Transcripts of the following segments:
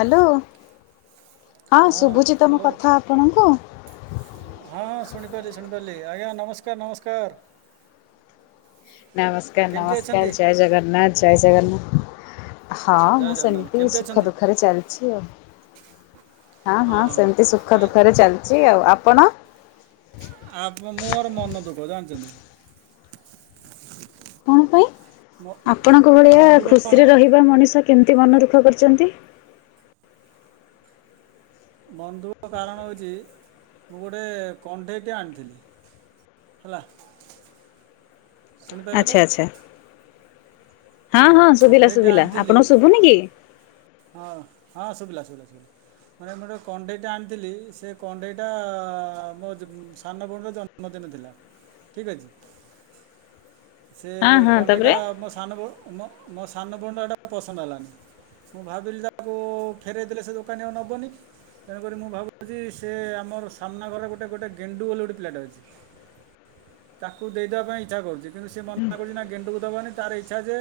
Hello ହଁ ଶୁଭୁଚିତ ମୋ କଥା ଆପଣଙ୍କୁ? ହଁ ଶୁଣିପାରିଲି ଶୁଣିପାରିଲି ଆଜ୍ଞା ନମସ୍କାର ନମସ୍କାର। ନମସ୍କାର କେମିତି ଅଛନ୍ତି ନମସ୍କାର ଜୟ ଜଗନ୍ନାଥ ଜୟ ଜଗନ୍ନାଥ। ହଁ ଜୟ ମୁଁ ଜଗନ୍ନାଥ ସେମତି କେମିତି ସୁଖ ଅଛନ୍ତି ଦୁଃଖରେ ଚାଲିଛି ଆଉ। ହଁ ହଁ ସେମିତି ସୁଖ ଆ- ଦୁଃଖରେ ଚାଲିଛି ଆଉ ଆପଣ ଆପ ମୋର ମନ ଦୁଃଖ ଜାଣିଛନ୍ତି। କଣ ପାଇଁ ମୋ ଆପଣଙ୍କ ଭଳିଆ ମନ ଦୁଃଖ କ'ଣ ଖୁସିରେ ରହିବା ମଣିଷ କେମତି ମନ ଦୁଃଖ କରିଛନ୍ତି? ମନ ଦୁଃଖ କାରଣ ହେଉଛି ମୁଁ ଗୋଟିଏ କଣ୍ଢେଇଟିଏ ଆଣିଥିଲି। ହେଲା ଶୁଣିପାରିଲେ ଆଚ୍ଛା ତ ଆଚ୍ଛା ହଁ ହଁ ଶୁଭିଲା କଣ୍ଢେଇଟେ ଶୁଭିଲା ଆଣିଥିଲି ଆପଣକୁ ଶୁଭୁନି କି? ହଁ ହଁ ଶୁଭିଲା ଶୁଭିଲା ଶୁଭିଲା। ମାନେ ମୁଁ ଗୋଟେ କଣ୍ଢେଇଟା ଆଣିଥିଲି ସେ କଣ୍ଢେଇଟା ମୋ ସାନ ଭଉଣୀର ଜନ୍ ଜନ୍ମଦିନ ଥିଲା ଠିକ୍ ଅଛି। [unintelligible] ସେ ହଁ ହଁ ତାପରେ କଣ୍ଡେଇଟା ମୋ ସାନ ବୋହୁ ମୋ ସାନଭଉଣିକୁ ପସନ୍ଦ ହେଲାନି। ମୁଁ ଭାବିଲି ଯାହାକୁ ଫେରଇ ଦେଲେ ସେ ଦୋକାନୀ ଆଉ ନବନି। ତେଣୁକରି ମୁଁ ଭାବୁଛି ସେ ଆମର ସାମ୍ନା ଘର ଗୋଟେ ଗୋଟେ ଗେଣ୍ଡୁ ବୋଲି ଗୋଟେ ପିଲାଟେ ଅଛି। ତାକୁ ଦେଇଦବା ପାଇଁ ଇଚ୍ଛା କରୁଛି କିନ୍ତୁ ସେ ମନା କରୁଛି ନା ଗେଣ୍ଡୁକୁ ଦେବନି ତାର ଇଚ୍ଛା ଯେ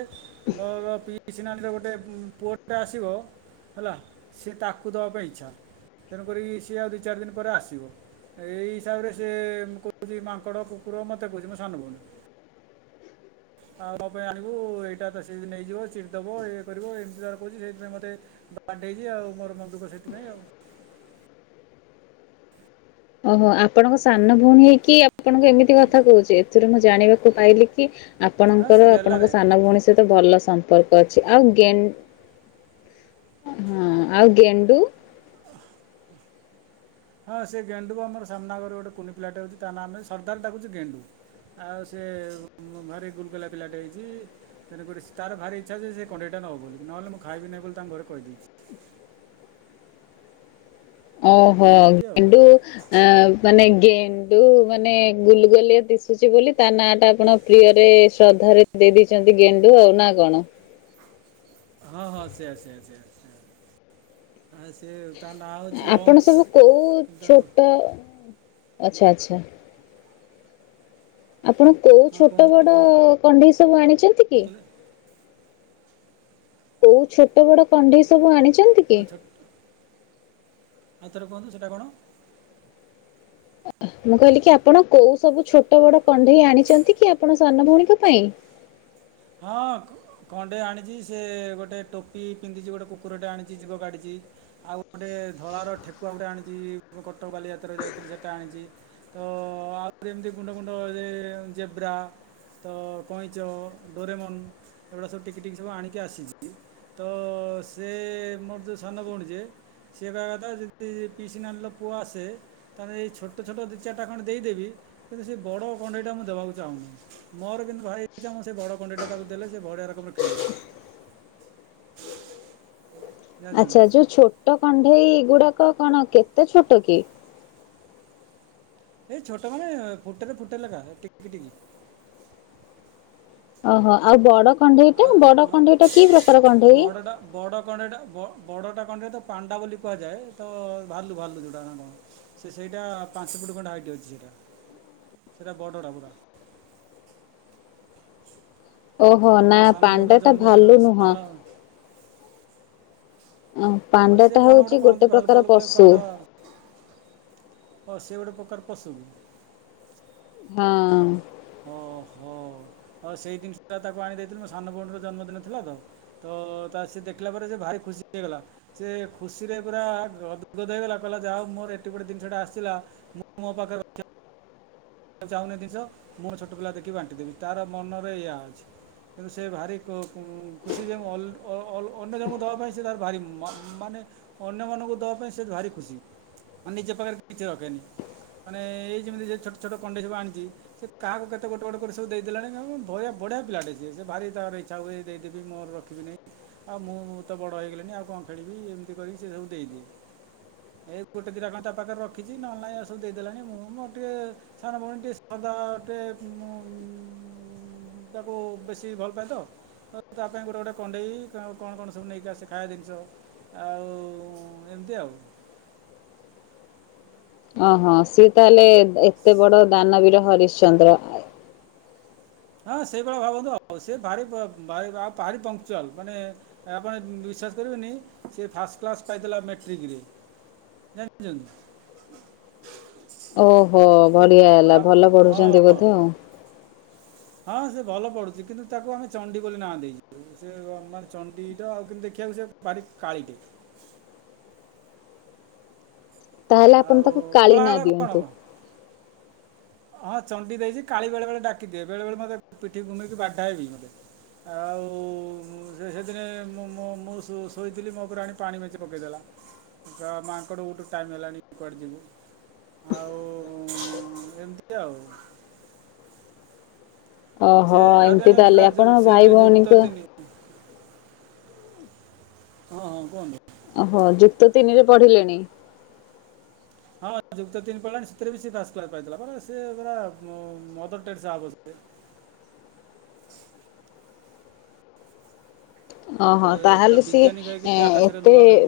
ମୋର ପିସି ନାନିର ଗୋଟେ ପୁଅ ଆସିବ ହେଲା ସିଏ ତାକୁ ଦବା ପାଇଁ ଇଚ୍ଛା। ତେଣୁକରି ସିଏ ଆଉ ଦିଚାରି ଦିନ ପରେ ଆସିବ। ଏଇ ହିସାବରେ ସେ ମୁଁ କହୁଛି ମାଙ୍କଡ଼ କୁକୁର ମୋତେ କହୁଛି ମୋ ସାନ ଭଉଣୀ। ଆଉ ମୋ ପାଇଁ ଆଣିବୁ ଏଇଟା ତ ସେ ନେଇଯିବ ଚିରି ଦେବ ଏଇୟା କରିବ ଏମିତିତାର କହୁଛି ସେଥିପାଇଁ ମୋତେ ବାଣ୍ଟେଇଛି ଆଉ ମୋର ମନଦୁଖ ସେଥିପାଇଁ ଆଉ। ଓହୋ ଆପଣଙ୍କ ସାନ ଭଉଣୀ ହେଇକି ଆପଣଙ୍କୁ ଏମିତି କଥା କହୁଛି ଏଥିରେ ମୁଁ ଜାଣିବାକୁ ପାଇଲି କି ହଁ ସେ ଆପଣଙ୍କର ଗେଲାରେ ଆପଣଙ୍କ ସାନ ଭଉଣୀ ସହିତ ଭଲ ସମ୍ପର୍କ ଅଛି ଆଉ ଗେନ ହଁ ଆଉ ଗେଣ୍ଡୁ। [unintelligible] ହଁ ସେ ଗେଣ୍ଡୁ ଆମର ସାମନା ଘର ଗୋଟେ କୁନି ପିଲାଟେ ଅଛି ତା ନାଁ ସରଦାର୍ ଡାକୁଚି ଗେଣ୍ଡୁ। ଆଉ ସେ ଭାରି ଗୁଲଗୁଲା ପିଲାଟେ ହେଇଛି। ତେଣୁକରି ତାର ଭାରି ଇଛା ଯେ ସେ କଣ୍ଢେଇଟା ନବ ବୋଲି ନହେଲେ ମୁଁ ଖାଇବିନି ବୋଲି ତାଙ୍କଘରେ କହିଦେଇଛି। ଓହୋ ଏମିତି ଆଉ ଗେଣ୍ଡୁ ଆ ମାନେ ଗେଣ୍ଡୁ ଗେଣ୍ଡୁ ମାନେ ଗୁଲଗୁଲିଆ ଦିଶୁଛି ବୋଲି ତା ନାଁ ଟା ଆପଣ ପ୍ରିୟରେ ଶ୍ରଦ୍ଧାରେ ଦେଇ ଦେଇଛନ୍ତି ଗେଣ୍ଡୁ ଆଉ ନା କଣ। ହଁ ହଁ ସେଆ ସେଆ ସେଆ ନା ସେ ତା ନାଁ ହେଉଛି ଆପଣ ଅଂଶ ସବୁ କୋଉ କିନ୍ତୁ ତାକୁ ଛୋଟ ଆଚ୍ଛା ଆଚ୍ଛା। ଆପଣ କୋଉ ହଁ ଛୋଟ କୁହନ୍ତୁ ବଡ କଣ୍ଢେଇ ସବୁ ଆଣିଛନ୍ତି? କଣ କି? କହିଲେ? କୋଉ ଛୋଟ ବଡ କଣ୍ଢେଇ ସବୁ ଆଣିଛନ୍ତି? କି? ଆଚ୍ଛା ଆଉ ଥରେ କୁହନ୍ତୁ ସେଇଟା କଣ? ମୁଁ କହିଲି କି ଆପଣ କୋଉ ସବୁ ଛୋଟ ବଡ କଣ୍ଢେଇ ଆଣିଛନ୍ତି କି ଆପଣ ସାନ ଭଉଣୀଙ୍କ ପାଇଁ? ହଁ। କଣ୍ଢେଇ ଆଣିଛି ସେ ଗୋଟେ ଟୋପି ପିନ୍ଧିଛି ଗୋଟେ କୁକୁରଟେ ଆଣିଛି ଯିଵକାଢିଛି। ଆଉ ଗୋଟେ ଧଳାର ଠେକୁଆ ଗୋଟେ ଆଣିଛି କଟକଵାଲି ଯାତ୍ରାରେ ଯାଇଥିଲି ସେଇଟା ଆଣିଛି। ତ ଆହୁରି ଏମିତି ଗୁଣ୍ଡ ଗୁଣ୍ଡ ଜେବ୍ରା ତ କଇଁଚ ଡୋରେମନ ଏଗୁଡା ସବୁ ଟିକି ଟିକ ସବୁ ଆଣିକି ଆସିଛି। ତ ସେ ମୋର ଯୋଉ ସାନ ଭଉଣୀ ଯେ ସେ କହିବା କଥା ଯଦି ପିସିନାନିର ପୁଅ ଆସେ ତାହେଲେ ଏଇ ଛୋଟ ଛୋଟ ଦିଚାଟା ଖଣ୍ଡ ଦେଇଦେବି କିନ୍ତୁ ସେ ବଡ଼ କଣ୍ଢେଇଟା ମୁଁ ଦେବାକୁ ଚାହୁଁନି। ମୋର କିନ୍ତୁ ଭାରି ଇଛା ସେ ବଡ କଣ୍ଡେଇଟା ତାକୁ ଦେଲେ ସେ ବଢ଼ିଆର କମର ଖେଳିବ। ଜାଣିଛନ୍ତି ଆଚ୍ଛା ଯୋଉ ଛୋଟ କଣ୍ଢେଇ ଗୁଡାକ କଣ କେତେ ଛୋଟ କି? ଏଇ ଛୋଟ ମାନେ ଫୁଟରେ ଫୁଟ ଲେଖା ଟିକି ଟିକି। ଓହୋ ଆଉ ବଡ କଣ୍ଢେଇଟା ଆଉ ବଡ ହଁ, କଣ୍ଢେଇ ଟା କି ପ୍ରକାର କଣ୍ଢେଇ? ବଡ଼ଟା ବଡ଼ କଣ୍ଢେ ଲଇଟା ବଡ଼ଟା କଣ୍ଢଇତ ପାଣ୍ଡା ବୋଲି କୁହାଯାଏ ତ ଭାଲୁ ଭାଲୁ ଯଉଟା ନା କଣ? ସିଏ ସେଇଟା ପାଞ୍ଚ ଫୁଟ ଖଣ୍ଡେ ହାଇଟ ଅଛି ସେଇଟା ସେଇଟା ବଡଟା ପୁରା। ଓହୋ ହଁ ନା ମୋ ସାନ ଭଉଣୀର ପାଣ୍ଡା ଟା ଜନ୍ମଦିନ ଭାଲୁ ସାନ ନୁହଁ। ଅ ହଁ ପାଣ୍ଡା ସେ ଟା କ'ଣ ହଉଛି କହନ୍ତି ଗୋଟେ ଭାଲୁ ଫାଲୁ ପ୍ରକାର ଗୋଟେ ପଶୁ। ହଁ ସେ ଗୋଟେ ପ୍ରକାର ପଶୁ। ହଁ। ଓହୋ ଆଉ ସେଇ ଜିନିଷଟା ତାକୁ ଆଣି ଦେଇଥିଲି ମୋ ସାନ ଭଉଣୀର ଜନ୍ମଦିନ ଥିଲା ତ। ତ ତା ସେ ଦେଖିଲା ପରେ ସେ ଭାରି ଖୁସି ହେଇଗଲା। ସେ ଖୁସିରେ ପୁରା ଗଦ ଗଦ ହେଇଗଲା କହିଲା ଯାହୋଉ ମୋର ଏତେ ଗୋଟେ ଜିନିଷଟା ଆସିିଲା। ମୁଁ ମୋ ପାଖରେ ରଖିବା ଚାହୁଁନି ଜିନିଷ ମୁଁ ଛୋଟ ପିଲା ଦେଖି ବାଣ୍ଟି ଦେବି ତାର ମନରେ ଏଇଆ ଅଛି। କିନ୍ତୁ ସେ ଭାରି ଖୁସି ଯେ ଅ ଅନ୍ୟ ଜଣଙ୍କୁ ଦେବା ପାଇଁ ସେ ତାର ଭାରି ମାନେ ଅନ୍ୟମାନଙ୍କୁ ଦବା ପାଇଁ ସେ ଭାରି ଖୁସି। ମା ନିଜେ ପାଖରେ କିଛି ରଖେନି ମାନେ ଏଇ ଯେମିତି ଛୋଟ ଛୋଟ କଣ୍ଡେଇ ସବୁ ଆଣିଚି। ସେ କାହାକୁ କେତେ ଗୋଟେ ଗୋଟେ କରି ସବୁ ଦେଇ ଦେଲାଣି ବହିଆ ବଢିଆ ପିଲାଟେ ସେ ସେ ଭାରି ତାର ଇଛା ହୁଏ ଦେଇଦେବି ମୋର ର ଦେବି ନାହିଁ ଆଉ ମୁଁ ମୁଁ ତ ବଡ଼ ହେଇଗଲିଣିି ଆଉ କଣ ଖେଳିବି ଏମିତି କରିକି ସେ ସବୁ ଦେଇଦିଏ। ଏ ଗୋଟେ ଦିଟା ତା କଣ ପାଖରେ ରଖିଛି ନଲେ ନାଇଁ ଏ ସବୁ ଦେଇ ଦେଲାଣି ମୁଁ ମୋର ଟିକେ ସାନ ଭଉଣୀ ଟେ ସାଧାଟେ ମୁଁ ମୁଁ ତାକୁ ବେଶୀ ଭଲ ପାଏ ତ? ତ ତା ପାଇଁ ଗୋଟେ ଗୋଟେ କଣ୍ଡେଇ କଣ କଣ ସବୁ ନେଇକି ଆସେ ଖାଇବା ଜିନିଷ। ଆଉ ଏମ୍ ତି ଆଉ। ଅଁ ହଁ ସିଏ ତାହେଲେ ଏତେ ବଡ ଦାନବୀର ହରିଶ୍ଚନ୍ଦ୍ର। ହଁ ସେଇଭଳ ଭାବନ୍ତୁ ଆଉ ସେ ଭାରି ଭାରି ପଞ୍ଚୁଆଲ ମାନେ ଆପଣ ବିଶ୍ୱାସ କରିବେନି ସେ ଫାଷ୍ଟ କ୍ଲାସ୍ ପାଇଥିଲା ମେଟ୍ରିକିରେ। [inaudible] ଓହୋ ବଢିଆ ହେଲା ଆ- ଭଲ ପଢ଼ୁଛନ୍ତି ହଁ ବୋଧେ ଆଉ। ହଁ ସେ ଭଲ ପଡୁଛି କିନ୍ତୁ ତାକୁ ଆମେ ଚଣ୍ଡି ବୋଲି ନା ଦେଇଛୁ। ସେ ମାନେ ଚଣ୍ଡିଟା ଆଉ କିନ୍ତୁ ଦେଖିବାକୁ ସେ ଭାରି କାଳିଟେ। ତାହେଲେ ଆପଣ ଆଉ ତାକୁ କାଳି କଳା ନା ହେଲା କ'ଣ ଦିଅନ୍ତେ। ହେବ ହଁ ଚଣ୍ଡି ଦେଇଚି କାଳି ବେଳେ ବେଳେ ଡାକି ଦିଏ ବେଳେ ବେଳେ ମତେ ପିଠି ଘୁମେଇକି ବାଢାଏ ବି ମତେ। ଆଉ ସେ ସେଥିରେ ମୁଁ ମୁଁ ମୁଁ ସୋ ଶୋଇଥିଲି ମୋ ଉପରେ ଆଣି ପାଣି ମେଞ୍ଚେ ପକେଇଦେଲା। ଗାଁ ମାଙ୍କଡ ଗୋଟେ ଟାଇମ୍ ହେଲାଣି କୁଆଡ଼େ ଯିବୁ ଆଉ ଏମ୍ ତି ଆଉ। ସେ ଓହୋ [unintelligible] ଆଦ ଏମିତି ତାହେଲେ ପୁରା ଆପଣ ଭାଇ ସେବେ ଯୁକ୍ତ ଭଉଣୀଙ୍କ ତିନିି। ହଁ ହଁ କୁହନ୍ତୁ। ଓହୋ ଯୁକ୍ତ ତିନି ରେ ପଢିଲେଣି। ହଁ ଯୁକ୍ତ ତିନି ପଲାଣି ସେଥିରେ ବି ସିଏ ଫାଷ୍ଟ କ୍ଲାସ୍ ପାଇଥିଲା ସେ ପୁରା ମଦର ଟେରେସା ହବ ସେ ଅ ସେ ହ ପୁରା ତାହେଲେ ବିଜ୍ଞାନିକ ହେଇକି ସିଏ ଆକାଶରେ ଏତେ ଲୁହା ଉଡ଼େଇବ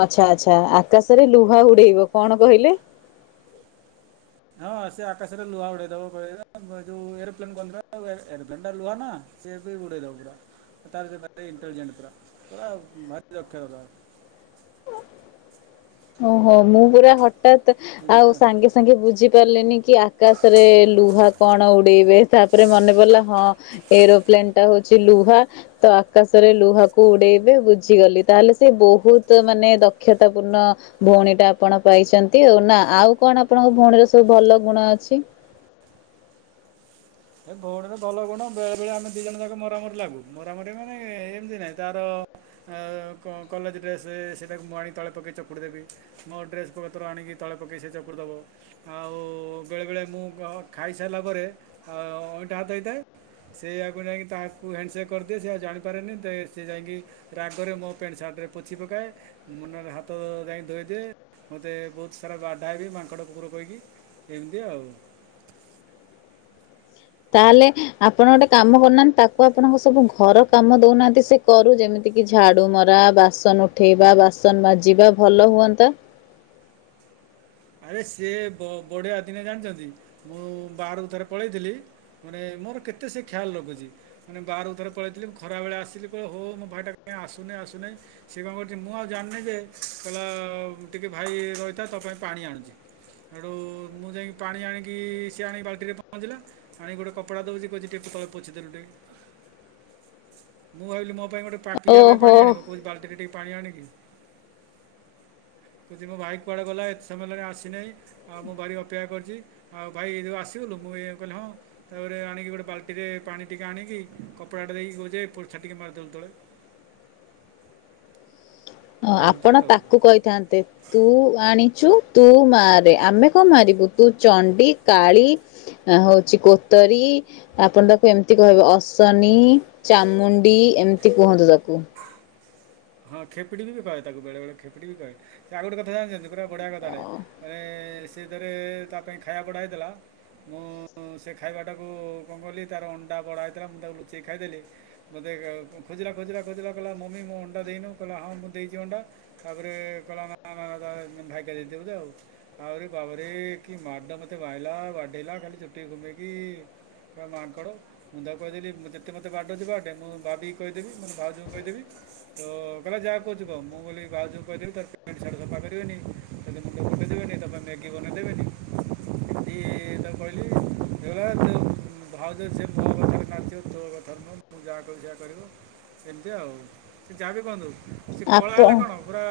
ଆଚ୍ଛା ଆଚ୍ଛା ଆକାଶରେ ଲୁହା ଉଡେଇବ କଣ କହିଲେ ହଁ ସେ ଆକାଶରେ ଲୁହା ଉଡେଇଦବ ଯୋଉ ଏରୋପ୍ଲେନ୍ କନ୍ତିନା ଏରୋପ୍ଲେନ ଟା ଲୁହା ନା। ସେ ଏବେ ଉଡ଼େଇ ଦେବ ପୁରା ତାର ସେ ଭାରି ଇଣ୍ଟେଲ୍ ଜେଣ୍ଟ ପୁରା ପୁରା ଭାରି ଦକ୍ଷତା ତାର। ଓହୋ ମୁଁ ପୁରା ହଠାତ୍ ଆଉ ସାଙ୍ଗେ ସାଙ୍ଗେ ବୁଝି କଅଲେନି କି ଆକାଶରେ ଲୁହା କଣ ଉଡେଇବେ ତାପରେ ମନେ ପଡ଼ିଲା ହଁ ଏରୋପ୍ଲେନ୍‌ ଟା ହଉଛି ଲୁହା ତ ଆକାଶରେ ଲୁହାକୁ ଉଡେଇବେ ବୁଝିଗଲି। ତାହେଲେ ସେ ବହୁତ ମାନେ ଦକ୍ଷତା ପୂର୍ଣ୍ଣ। ଭଉଣୀ ଟା ଆପଣ ପାଇଛନ୍ତି ଆଉ ନା ଆଉ କଣ ଆପଣଙ୍କ ଭଉଣୀର ସବୁ ଭଲ ଗୁଣ ଅଛି। ଏ ଭଉଣୀର ଭଲ ଗୁଣ ବେଳେ ବେଳେ ଆମେ ଦି ଜଣ ଯାକ ମରାମରି ଲାଗୁ ମରାମରି ମାନେ ଏମିତି ନାହିଁ ତାର କଲେଜ ଡ୍ରେସ ସେଇଟାକୁ ମୁଁ ଆଣି ତଳେ ପକେଇ ଚକୁଡ଼ିଦେବି। ମୋ ଡ୍ରେସ ପତର ଆଣିକି ତଳେ ପକେଇ ସେ ଚକୁଡିଦବ। ଆଉ ବେଳେ ବେଳେ ମୁଁ କହ ଖାଇସାରିଲା ପରେ ଆ ଅଇଁଠା ହାତ ହେଇଥାଏ। ସେୟାକୁ ଯାଇକି ତା ହାତକୁ ହ୍ୟାଣ୍ଡସେକ୍ କରିଦିଏ ସେ ଆ ଜାଣିପାରେନି ତେ ସେ ଯାଇକି ରାଗରେ ମୋ ପ୍ୟାଣ୍ଟ ସାର୍ଟରେ ପୋଛି ପକାଏ। ମୁନରେ ହାତ ଯାଇ କି ଧୋଇଦିଏ ମୋତେ ବହୁତ ସାରା ବାଡାଏ ବି ମାଙ୍କଡ଼ କୁକୁର କହିକି। ଏମିତି ଆଉ। ତାହେଲେ ଆପଣ ଟେ କାମ କରୁନା ତାକୁ ଆପଣଙ୍କ ସବୁ ଘର କାମ ଦେଉନାହାନ୍ତି ସେ କରୁ ଯେମିତି କିି ଝାଡୁ ମରା ବାସନ ଉଠେଇବା ବାସନ ମାଜିବା ଭଲ ହୁଅନ୍ତା। ଆରେ ସିଏ ବ ବଢିଆ ଦିନେ ଜାଣିଚନ୍ତି ମୁଁ ବାରକୁ ଥରେ ପଳେଇଥିଲି ମାନେ ମୋର କେତେ ସେ ଖ୍ୟାଲ ରଖୁଛି। ମାନେ ବାରକୁ ଥରେ ପଳେଇଥିଲି ମୁଁ ଖରାବେଳେ ଆସଲି ଓହୋ ମୋ ଭାଇଟା କିଆଁ ଆସୁନି ଆସୁନି ସେ କଣ କରୁଛି ମୁଁ ଆଉ ଜାଣିନି ଯେ କହିଲା ଟିକେ ଭାଇ ରହିଥାଏ ତୋ ପାଇଁ ପାଣି ଆଣୁଚି। ହେଠୁ ମୁଁ ଯାଇକି ପାଣି ଆଣିକି ସିଏ ଆଣିକି ବାଲ୍ଟିରେ ପହଞ୍ଚିଲା। ଆଣି ଗୋଟେ କପଡ଼ା ଦଉଛି କହୁଛିି ଟିକେ ତଳେ ପୋଛି ଦେଲୁ ଟିକେ। [unintelligible] ମୁଁ ଭାବିଲି ମୋ ପାଇଁ ଗୋଟେ ପିଇବା ପାଇଁ ପାଣି ଆଣିବ କହୁଛି ବାଲଟିରେ ଟିକେ ପାଣି ଆଣିବି? ହ [inaudible] ମୋ ଭାଇ କୁଆଡେ ଗଲା, ଏତେ ସମୟ ହେଲା ଆସିନାହିଁ। ଆଉ ମୁଁ ଭାରି ଅପେକ୍ଷା କରିଛି, ଆଉ ଭାଇ ତୁ ଆସିଗଲୁ ମୁଁ କହିଲି ହଁ। ତାପରେ ଆଣିକି ଗୋଟେ ବାଲ୍ଟିରେ ପାଣି ଟିକେ ଆଣିକି, କପଡ଼ାଟା ଦେଇକି କହୁଛି, ପୋର୍ଛା ଟିକେ ମାରିଦେଲୁ ତଳେ। ହ ଏମିତି ଆପଣ ଆଉ ତାକୁ କହିଥାନ୍ତେ। ତୁ ଆଣିଛୁ, ତୁ ମାରେ, ଆମେ କଣ ମାରିବୁ ତୁ ଚଣ୍ଡି, କାଳି। ନାଆଁ ହଉଛି କୋତରୀ। ଆପଣ ତାକୁ ଏମିତି କହିବେ, ଅଶନୀ, ଚାମୁଣ୍ଡି ଏମିତି କୁହନ୍ତୁ ତାକୁ। ହଁ ଖେପିଡି ବି କହେ, ତାକୁ ବେଳେ ବଳେ ଖେପିଡ଼ି ବି କହେ, ସେ ଆଉ ଗୋଟେ କଥା ଜାଣିଛନ୍ତି ପୁରାବଢ଼ିଆ କଥା ଟେ, ମାନେ ସେ ଥରେ ତା ପାଇଁ ଖାଇବା ବଡା ହେଇଥିଲା ମୁଁ ସେ ଖାଇବାଟାକୁ କଣ କଲି ତାର ଅଣ୍ଡା ବଢା ହୋଇଥିଲା, ମୁଁ ତାକୁ ଲୁଚେଇ ଖାଇଦେଲି ମୋତେ ଖୋଜିଲା ଖୋଜିଲା ଖୋଜିଲା କହିଲା, ମମି ମୋ ଅଣ୍ଡା ଦେଇନୁ କହିଲା ହଁ ମୁଁ ଦେଇଛି ଅଣ୍ଡା ତାପରେ କହିଲା, ନା ଭାଇ କି ଦେଇଥିବ ବୋଧେ ଆଉ। ଆଉରି ବାବରେ କି ମାଡ ମୋତେ ମାଇଲା, ବାଡେଇଲା, ଖାଲି ଚୁଟି ଘୁମେଇକି। ପୁରା ମାଙ୍କଡ ମୁଁ ତାକୁ କହିଦେଲି ତୁ ଯେତେ ମୋତେ ବାଡଉଛୁ ବା ଡେ ମୁଁ ଭାବିକି କହି ଦେବି ମୋ ଭାଉଜୀଙ୍କୁ କହିଦେବି। ତ କହିଲା ଯାହା କହୁଛି କହ ତ ମୁଁ କହିଲି ଭାଉଜଙ୍କୁ କହିଦେବି ତାର ପେଣ୍ଟ ସାଟ୍ ସଫା କରିବେନି। ହେଲେ ମୋେ ପଠାଇ ଦେେବେନି ତାପ ପାଇଁ ମ୍ୟାଗି ବନେଇ ଦେବେନି। ଏ ତାକୁ କହିଲି, ଏଗାର ଯୋଉ ଭାଉଜ ଯେ ମୋ କଥାରେ ନାଚିବ, ତୋକଥାରେ ନୁହଁ। ମୁଁ ଯାହା କହିବି, ସେଆ କରିବ ଏମିତି ଆଉ। ସେ ଯାାବି କୁହନ୍ତୁ, ସେ କଳା ଆପ ହେଲେ କଣ ପୁରା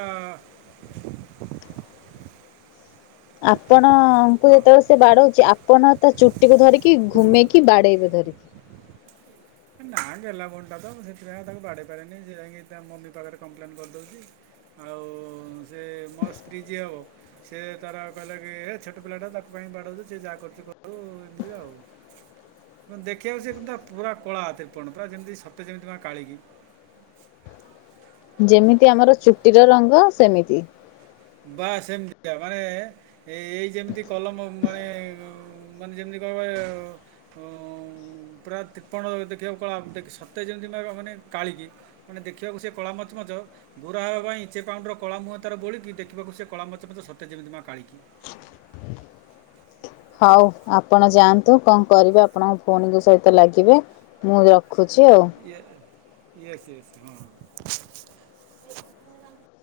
ଆପଣଙ୍କୁ ହଁ ଯେତେବେଳେ ସେ ବାଡଉଛି, ଆପଣ ତା ଚୁଟିକୁୁ ଧରିକି, ଘୁମେଇକି ବାଡେଇବେ ଧରିକି। ନାଁ ଗେହ୍ଲା ଭଉଣୀଟା ତ, ମୁଁ ସେଥିପାଇଁ ତାକୁ ବାଢେଇ ପାରେନି, ସେ ଯାଇକି ତା ମମି ପାଖରେ କମ୍ପ୍ଲେନ କରିଦଉଛି। ଆଉ, ସେ ମୋ ସ୍ତ୍ରୀ ଯିଏ ହେବ ସିଏ ତାର କହିଲା କି, ଏ ଛୋଟ ପିଲା ଟା ତାକୁ କାଇଁ ବାଡଉଛୁ, ସିଏ ଯାହା କରୁଛି କରୁ। ଦେଖିବାଆଉ, ଦେଖିବା ସିନଟା ପୁରା କଳାତିିପଣ୍ତପୁରା ଯେମିତି ସତେର ଯେମିତି କାଳିକି। ଯେମିତି ଆମର ଚୁଟିର ରଙ୍ଗ ସେମିତି। ବା ସେମିତିକା, ମାନେ ଏ ଏଇ ଯେମିତି କଲମ ମାନେ ମାନେ ଯେମିତି କହିବ ପୁରା ତ୍ରିପଣ୍ତ ଦେଖିବାକୁ କଳା, ସତେ ଯେମିତି ମାନେ କାଳିକି। ମାନେ ଦେଖିବାକୁ ସେ କଳା ମଚମଚ, ଗୋରା ହେବା ପାଇଁ, ମେଚେଁ ପାଉଡର କଳା ମୁହଁ ତାର ବୋଳିକି ଦେଖ ଦେଖିବକୁ ସେ କଳା ମଚ ମଚ ସତେଯେମିତି ମା କାଳିକି। ହଉ ଆପଣ ଯାଆନ୍ତୁ, କଣ କରିବେ ଆପଣଙ୍କ ଭଉଣୀଙ୍କ ସହିତ ଲାଗିବେ। ମୁଁ ରଖୁଛି ଆଉ। ଏୟ, ଇଏୟସ୍ ୟସ୍ ହଁ।